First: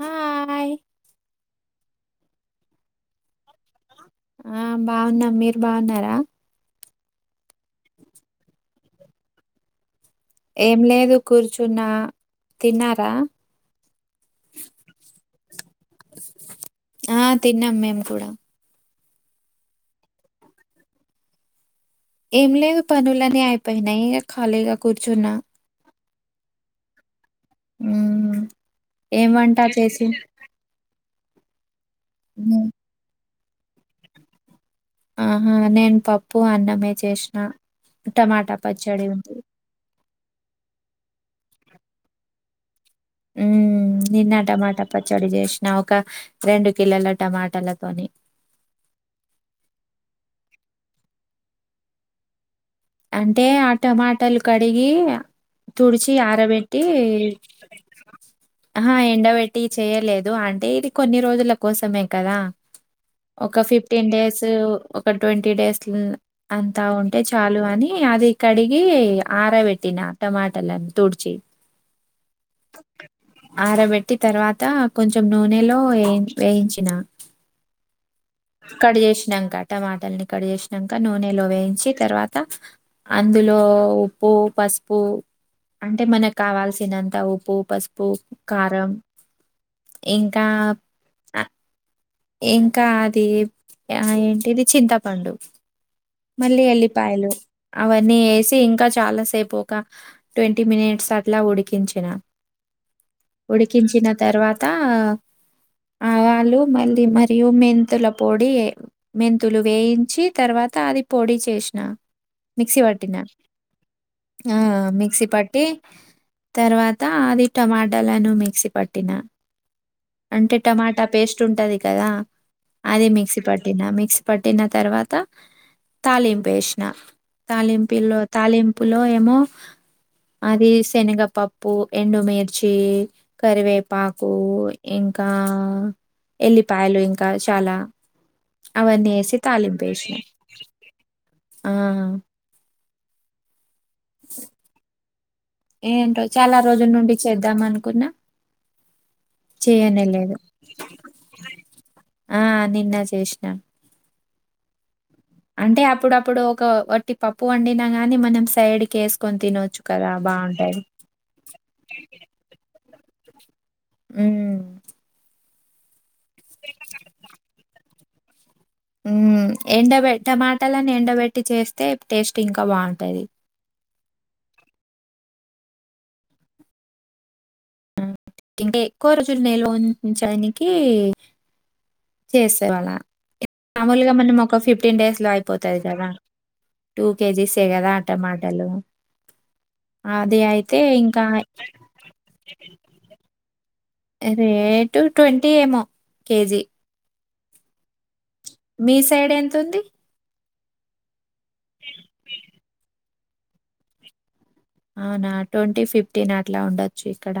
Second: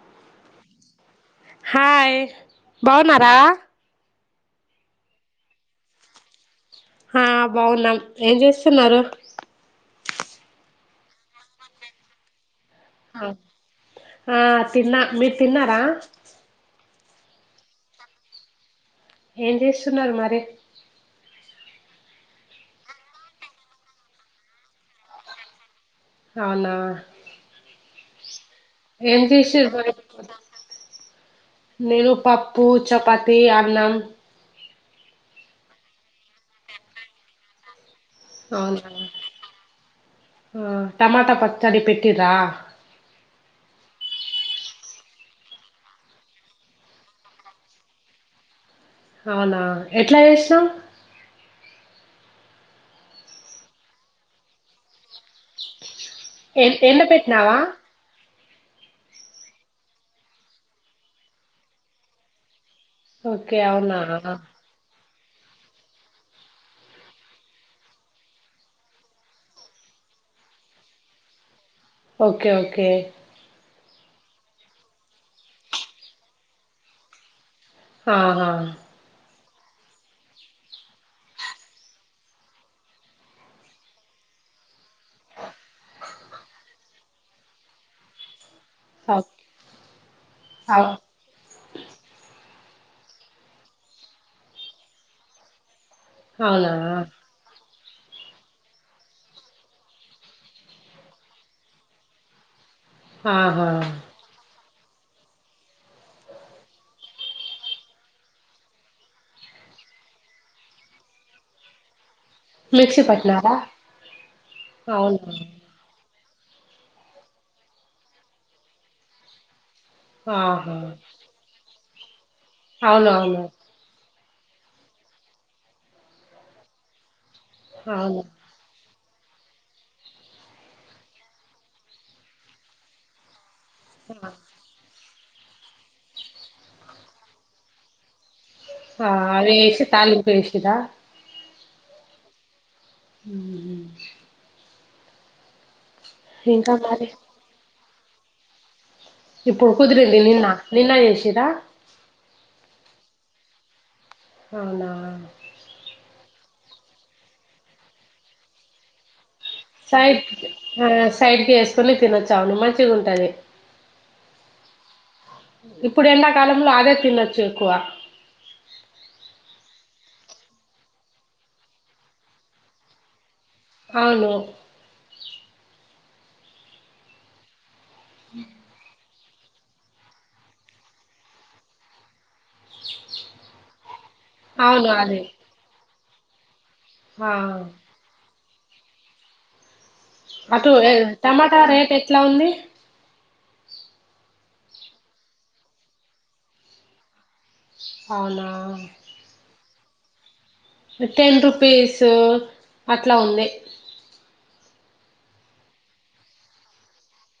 Hi hi. బాగున్నారా ఆ బాగున్నాం. మీరు బాగున్నారా ఆ బాగున్నాం ఏం చేస్తున్నారు‌ ఏం లేదు కూర్చున్నా తిన్నారా ఆ ఆ తిన్న మీరు తిన్నారా ఆ తిన్నాం మేము కూడా ఏం చేస్తున్నారు మరి ఏం లేదు పనులని అయిపోయినాయి ఇగ ఖాళీగా కూర్చున్నా అవునా ఉ ఏం వంట చేసిర్రు మరి చేసి నేను పప్పు, మ్మ్ చపాతి, అన్నం. ఆహా నేను పప్పు, అన్నమే చేసిన టమాటా అవునా పచ్చడి ఉంది ఆ టమాటా పచ్చడి పెట్టిరా మ్మ్ నిన్న టమాటా పచ్చడి చేసిన ఒక రెండు కిలోల టమాటాలతోని అవునా ఎట్లా చేసినవు అంటే ఆ టమాటాలు కడిగి తుడిచి ఎ ఆరబెట్టి ఎండ పెట్టినావా ఆ ఎండబెట్టి చేయలేదు అంటే ఇది కొన్ని రోజుల కోసమే కదా ఓకే ఒక అవునా ఫిఫ్టీన్ డేస్ ఒక ట్వంటీ డేస్ అంతా ఉంటే చాలు కాని అది కడిగి ఆరబెట్టినా టమాటలను తుడిచి ఓకే, ఓకే పట్టి తర్వాత కొంచెం నూనెలో వే వేయించిన ఆహా కట్ చేసినాక టమాటల్ని కట్ చేసినాక నూనెలో వేయించి తర్వాత అందులో ఉప్పు పసుపు అంటే మనకు కావాల్సినంత ఉప్పు, పసుపు, కారం ఓ- ఇంకా అవ్ ఇంకా అది ఆ ఏంటిది చింతపండు మళ్ళీ అవునా ఎల్లి పాయలు అవన్నీ వేసి ఇంకా చాలాసేపు ఒక ట్వంటీ మినిట్స్ అట్లా ఉడికించిన ఆహా ఉడికించిన తర్వాత ఆవాలు మళ్ళీ మరియు మెంతుల పొడి మెంతులు వేయించి తర్వాత అది పోడి చేసిన మిక్సీ పట్టిన ఆ మిక్సి అవునా పట్టి తర్వాత అది టమాటలను మిక్సీ పట్టిన అంటే ఆహా టమాటా పేస్ట్ ఉంటది కదా అది మిక్సీ అవునవును పట్టినా మిక్సీ పట్టిన తర్వాత తాలింపు వేసిన తాలింపులో అవును తాలింపు లో ఏమో అది శనగపప్పు, ఎండుమిర్చి. కరివేపాకు ఇంకా ఎల్లిపాయలు ఇంకా చాలా అవన్నీ ఆ వేసి అవి తాలింపు వేసిన వేసిరా ఆ ఉ ఏంటో చాలా ఇంకా రోజుల మరి నుండి చేద్దాం అనుకున్నా ఇప్పుడు చేయనే కుదిరింది లేదు నిన్న నిన్న చేసిరా ఆ నిన్న చేసిన అవునా అంటే అప్పుడప్పుడు ఒక వట్టి పప్పు వండినా గాని మనం సైడ్కి ఏసు సైడ్ ఆ సైడ్కి వేసుకొని తినొచ్చు అవుని మంచిగా ఉంటది ఉ ఇప్పుడు ఎండాకాలంలో అదే తినొచ్చు ఎక్కువ ఎండ టమాటాలని ఎండబెట్టి చేస్తే టేస్ట్ ఇంకా బాగుంటది అవును ఇంకా ఎక్కువ రోజులు నిల్వంచడానికి చేసేవాళ్ళ మామూలుగా మనం ఒక అవును ఫిఫ్టీన్ అదే డేస్ లో అయిపోతుంది కదా టూ ఆ కేజీసే కదా టమాటలు అది అటు అయితే ఏ, ఇంకా టమాటా రేట్ ఎట్లా ఉంది రేటు ట్వంటీ ఏమో కేజీ అవునా మీ సైడ్ ఎంత ఉంది టెన్ రూపీస్ అట్లా ఉంది అవునా ట్వంటీ ఫిఫ్టీన్ అట్లా ఉండొచ్చు ఇక్కడ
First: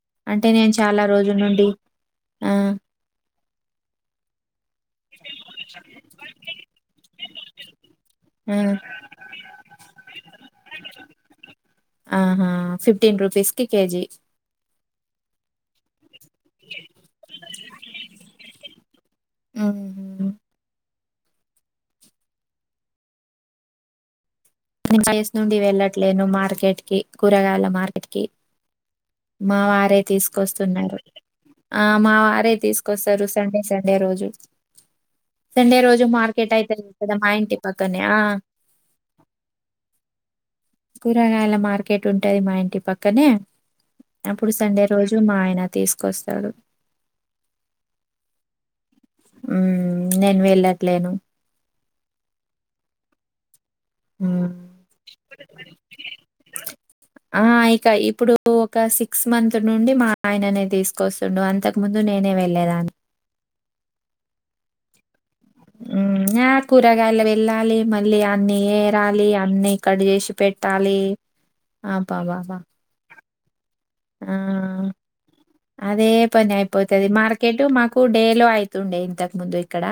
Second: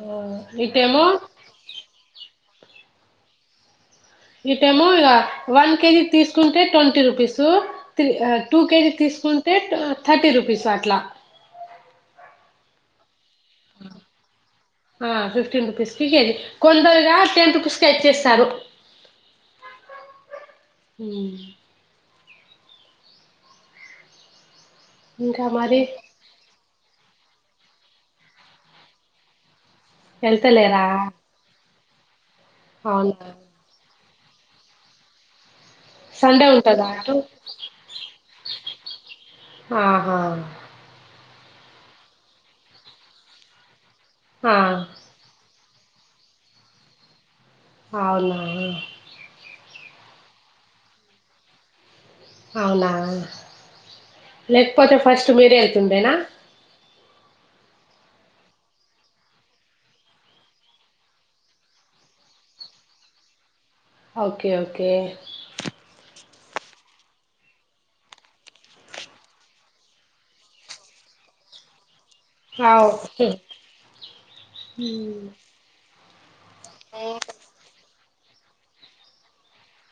ఆ, అంటే నేను చాలా ఇటేమో రోజుల నుండి ఆ ఇటేమో ఇగ వన్ కేజీ తీసుకుంటే ట్వంటీ రూపీస్ త ఆ! టూ కేజీస్ తీసుకుంటే టె థర్టీ రూపీస్ అట్లా ఫిఫ్టీన్ రుపీస్ కి కేజీ మ్ ఫిఫ్టీన్ రుపీస్ దికొందరుగా టెన్ రూపీస్కె ఇచ్చేస్తారు హుహు. మ్ వయస్ ఇంకా నుండి మరి వెళ్ళట్లేను మార్కెట్ కి కూరగాయల మార్కెట్ కి మా వారే వెళ్తలేరా తీసుకొస్తున్నారు ఆ మా వారే తీసుకొస్తారు అవునా సండే సండే రోజు సండే రోజు సండే మార్కెట్ అయితది ఉంటదా కదా అటు మా ఇంటి పక్కనే ఆహ కూరగాయల మార్కెట్ ఉంటది మా ఇంటి పక్కనే అప్పుడు ఆ సండే రోజు మా ఆయన తీసుకొస్తాడు అవునా మ్ నేను వెళ్ళట్లేను అవునా మ్మ్ లేకపోతే ఫస్ట్ మీరే వెళ్తుండేనా ఆ ఇక ఇప్పుడు ఒక సిక్స్ మంత్ నుండి మా ఆయననే తీసుకొస్తుండు అంతకు ముందు నేనే వెళ్ళేదాన్ని ఓకే ఓకే హ్మ్ ఆ కూరగాయల వెళ్ళాలి మళ్ళీ అన్ని ఏరాలి అన్ని కడ్ చేసి పెట్టాలి ఆ క్యా ఓజి ఆ అదే పని అయిపోతది మార్కెట్ మాకు డే లో అయితుండే ఇంతకు ముందు ఇక్కడ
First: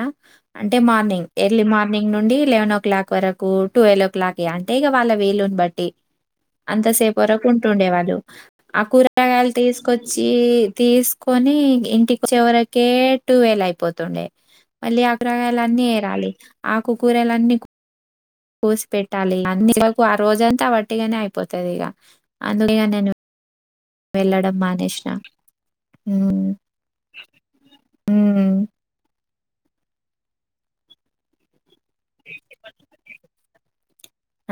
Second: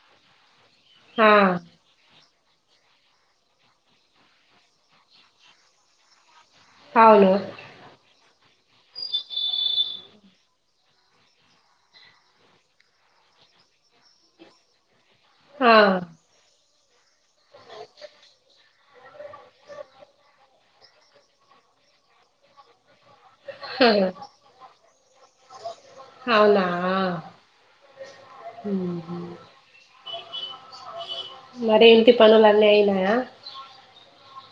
అంటే మార్నింగ్ ఆ ఎర్లీ మార్నింగ్ నుండి లెవెన్ ఓ క్లాక్ వరకు ట్వెల్వ్ ఓ క్లాక్ అంటే ఇక వాళ్ళ విలుని బట్టి అంతసేపు అవును వరకు ఉంటుండేవాళ్ళు ఆ కూరరగాయలు తీసుకొచ్చి తీసుకొని ఇంటికి చివరికే టు వె ల్ అయిపోతుండే మళ్ళీ ఆ కూరగాయలు అన్నీ ఆ ఎరాలి ఆకుకూరలన్నీ కోసి పెట్టాలి అన్ని ఆకు ఆ రోజంతా అట్టిగానే అయిపోతుది ఇగ అందుక ఇ నేను వెళ్ళడం మానేసిన మ్ హ మరి ఏంటి పనులున్నీ అయినాయా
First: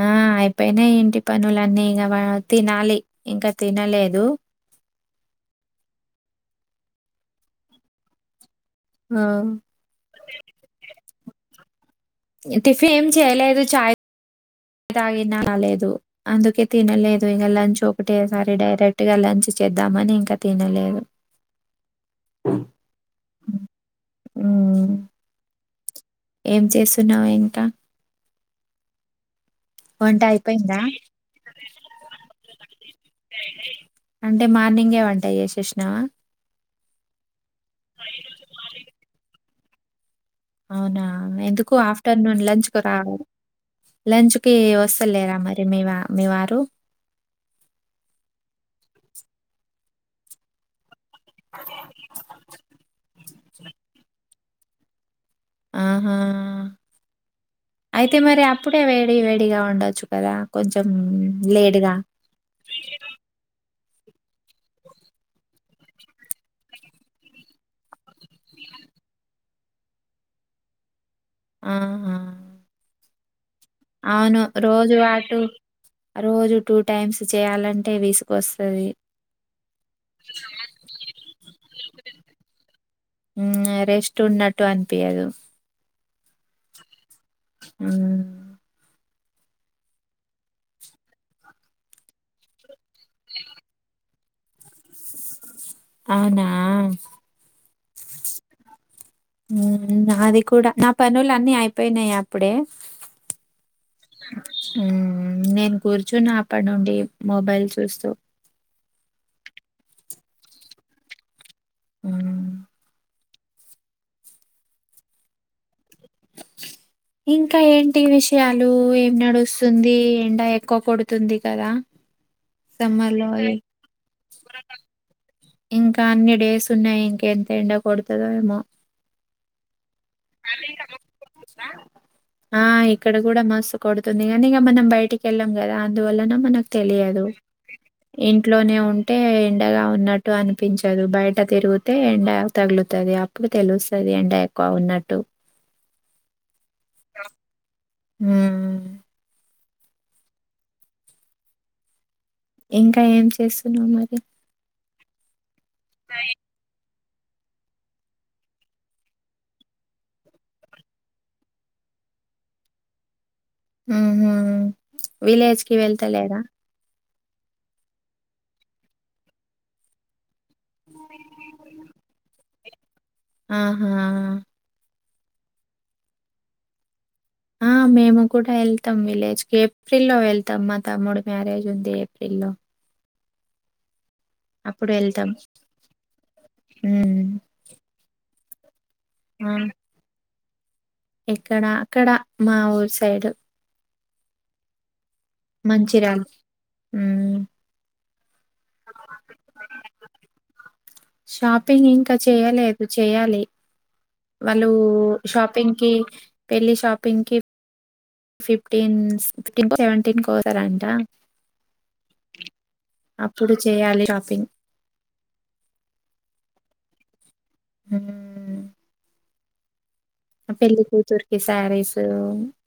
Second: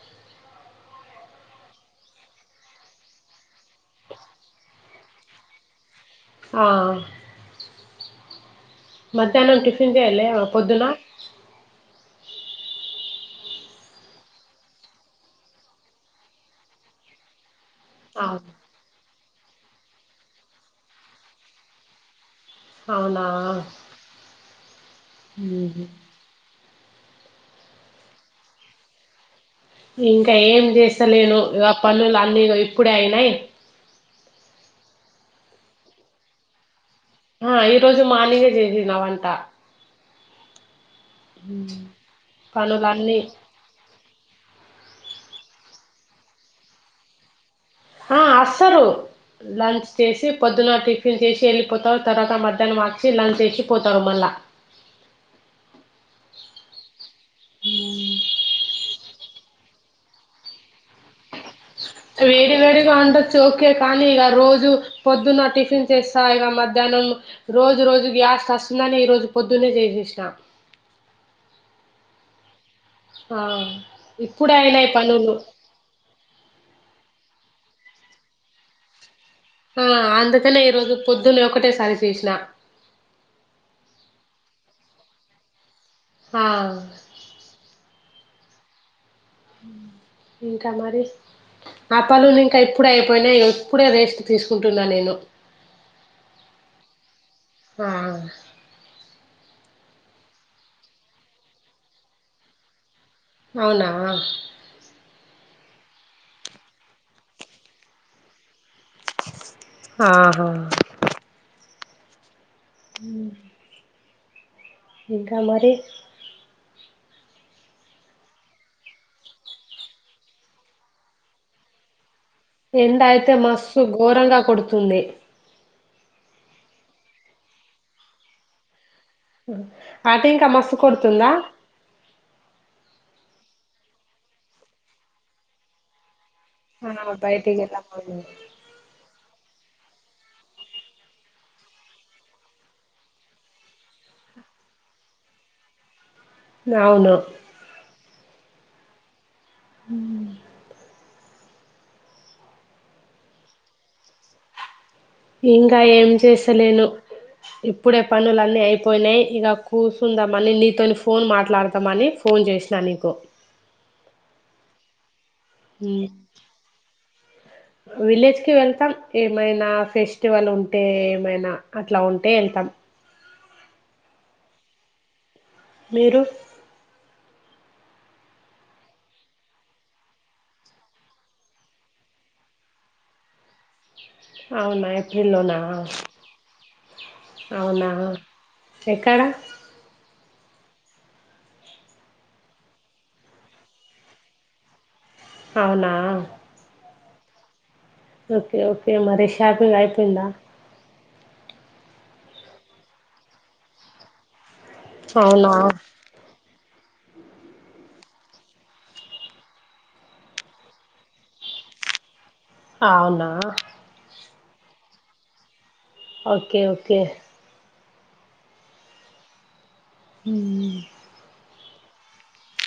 ఆ అయిపోయినై ఇంటి పనులన్నీ ఇక తినాలి ఇంకా తినలేదు ఆ ఆ మధ్యాహ్నం టిఫిన్ చేయాలె పొద్దున టిఫిన్ ఏం చేయలేదు చాయ తాగినా రలేదు అందుకే తినలేదు ఇక లంచ్ ఆ, ఒకటేసారి డైరెక్ట్ గా లంచ్ చేద్దామని ఇంకా తినలేదు అవునా ఉమ్ మ్ హు ఏం చేస్తున్నావు ఇంకా వంట ఇంకా ఏం అయిపోయిందా చేస్తలేను ఇక పనులు అన్నీ ఇప్పుడే అయినాయి అంటే మార్నింగే వంట చేసేసినావా ఆ ఈ రోజు మార్నింగే చేసిన వంట అవునా ఎందుకు ఆఫ్టర్నూన్ లంచ్ కు రారా పనులన్నీ లంచ్ కి వస్త లేరా మరి మీ మీ వారు ఆ వస్తారు లంచ్ చేసి పొద్దున టిఫి న్ చేసి వెళ్ళిపోతారు తర్వాత మధ్యాహ్నం వచ్చి లంచ్ చేసి పోతారు మళ్ళా ఆహా అయితే మరి అప్పుడే వే వేడివేడిగా ఉండొచ్చు కదా కొంచెం లేట్ వేడివేడిగా వండొచ్చు ఓకే కానీ ఇక రోజు పొద్దున్న టిఫిన్ చేస్తా ఇక మధ్యాహ్నం రోజు రోజు గ్యాసు అస్తమాను కాని ఈ రోజు పొద్దున్న చేసేసినా ఆహా ఆ అవును ఇప్పుడే అయినాయి రోజు పనులు పాటు రోజుకు టూ టైమ్స్ చేయాలంటే విసుగొస్తది ఆ అందుకనే ఈరోజు పొద్దున్న ఒకటేసారి చేసినా హ్మ్. రెస్ట్ ఉన్నట్టు అనిపియదు ఆ ఆ ఇంకా మరి నా పనులు ఇంకా ఇప్పుడే అయిపోయినయి ఇగ ఇప్పుడే రేస్ట్ తీసుకుంటున్నా నేను అవునా ఆ నాది కూడా నా పనులు అన్నీ అయిపోయినాయి అప్పుడే అవునా హ్మ్. నేను కూర్చున్న అప్పటి నుండి మొబైల్ చూస్తూ ఆహా ఉ ఉ ఇంకా మరి అ ఇంకా ఏంటి విషయాలు ఏం నడుస్తుంది ఎండ ఎక్కువ కొడుతుంది కదా ఎండ సమ్మర్‌లో అయితే ఇ మస్తు ఘోరంగా కొడుతుంది ఇంకా అన్ని డేస్ ఉన్నాయి ఇంక ఎంత ఎండ కొడతదో ఏమో అటు ఇంకా మస్తు కొడుతుందా ఆ! ఇక్కడ కూడా మస్తు కొడుతుంది కానీ ఇక మనం బయటికి వెళ్ళాం కదా అందువల్లన మనకు ఆ తెలియదు బయటికి వెళ్ళమను ఇంట్లోనే ఉంటే ఎండగా ఉన్నట్టు అనిపించదు బయట తిరుగితే ఎండ తగులుతుంది అప్పుడు తెలుస్తుది ఎండ ఎక్కువ ఉన్నట్టు అవును ఉ ఉ ఇంకా ఏం చేస్తున్నావు మరి ఇంకా ఏం చేస్తాలేను ఇప్పుడే పనులు అన్నీ అయిపోయినాయి ఇక కూర్చుందాంమని నీతోని ఫోన్ మాట్లాడదాంమని ఫోన్ చే సినా నీకు ఆహా విలేజ్ కి వెళ్తలేదా విలేజ్ కి వెళ్తాం ఏమైనా ఫెస్టి ఫెస్టివల్ ఉంటే ఏమైనా అట్లా ఉంటే వెళ్తాం ఆహా మీరు ఆ! మేము కూడా ఏళ్తం విలేజ్కి ఏప్రిల్లో వెళ్తం మా తమ్ముడు మ్యారేజుంది ఏప్రిల్లో ఔనా వెళ్తాం. ఏప్రిల్లోనా హ్మ్. ఔనా ఎక్కడ ఆ! ఎక్కడ అక్కడ మా ఊర్ సైడు ఔనా ఉమ్ ఒకే ఒకే మరి షాపింగ్ ఐపోయిందా షాపింగ్ ఇంక చేయలేద్ చేయాలి వాళ్ళూ అవునా షాపింగ్కి పెళ్ళి షాపింగ్కి ఫిఫ్టీన్ స్ టిన్ సెవెంటీన్ కోతరంట అవునా అప్పుడు చేయాలి చాపింగ్ ఒకే ఒకే ఊమ్ పెళ్లి కూతుర్కి సారిస్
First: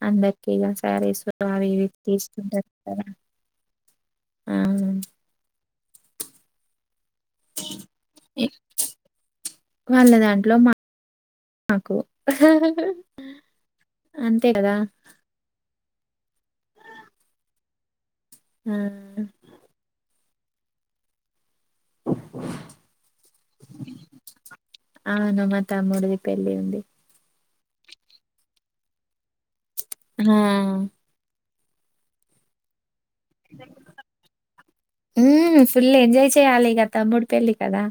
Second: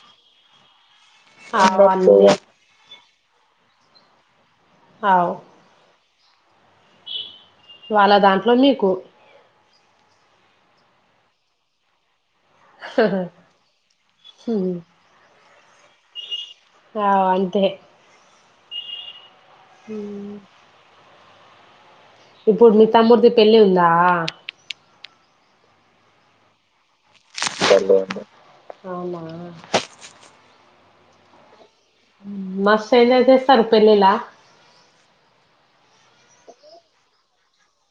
అందర్కిగ సారిస్ వి అవు ఇవి అన్నీ తీస్కుంటరు ద ఆ అవు వాల్ల ఎ దాంట్లో మీకు వాళ్ళ దాంట్లో మ మాకు అంతే గదా ఔ అంతే ఆ ఉమ్ ఇప్పుడు మి తమ్ముడ్ది పెళ్లి ఉందా ఔను మ తమ్ముడ్ది పెళ్లి ఉంది ఔనా ఆ మస్త్ ఎంజాయ్ చేస్తారు పెళ్లిల హ్మ్ ఫుల్ ఎంజాయ్ చేయాలిగ తమ్ముడు పెళ్ళి కదా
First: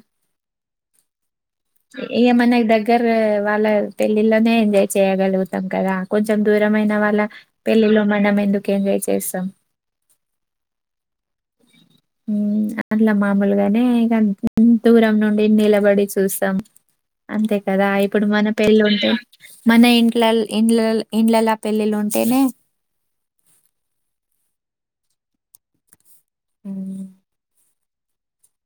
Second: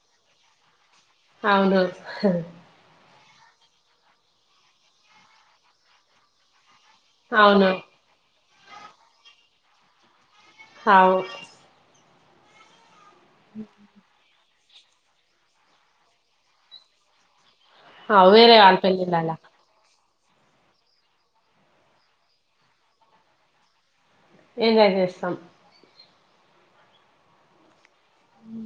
అవును ఇగ మనక్ దగ్గరా వాళ్ళ పెళ్ళిల్లనే ఎంజాయ్ చేయగలుగుతాం కదా కొంచెం దూర మైన వాళ్ళ అవును పెళ్ళిలో మనం ఎందుకు ఎంజాయ్ చేస్సం ఔ ఉ అట్ల మామూల్గనే ఇగం దూరం నుండి నిలబడి చూస్సం అంతే కదా ఇప్పుడు అవు మన వేరే వాళ్ళ పెళ్ళుంటే పెళ్ళిళ్ళలా మన ఇం ఇంట్ల ఇండ్లల్ ఇండ్లలా పెళ్ళిలుంటేనే ఎంజాయ్ చేస్తాం ఉమ్ ఉ